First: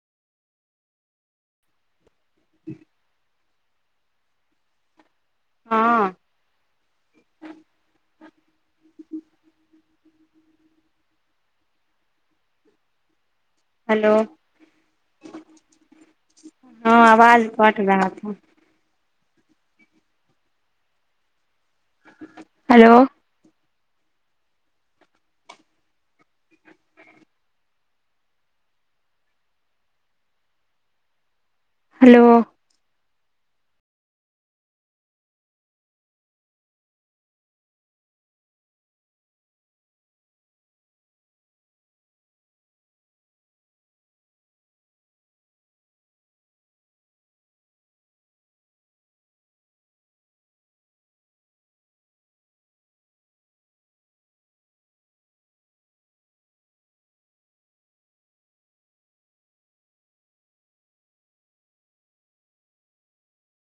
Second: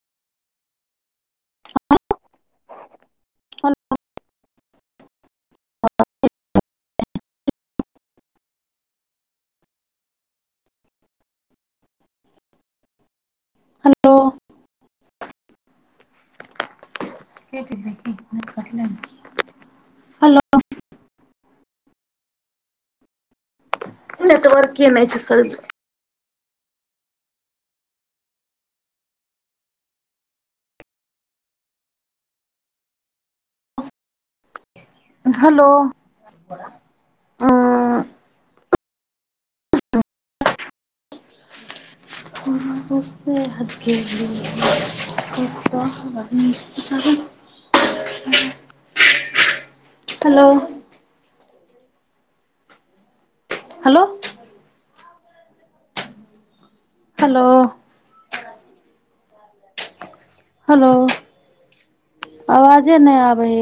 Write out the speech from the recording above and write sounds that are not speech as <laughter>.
ह हलो हँ हेलो हँ आवाज केट कट रहा था देखीटलनि हेलो हेलो नट वर्क एन छै सल हेलो हेलो ह को हथ <unintelligible> हेलो हलो हेलो हेलो आवाजे नहि आबै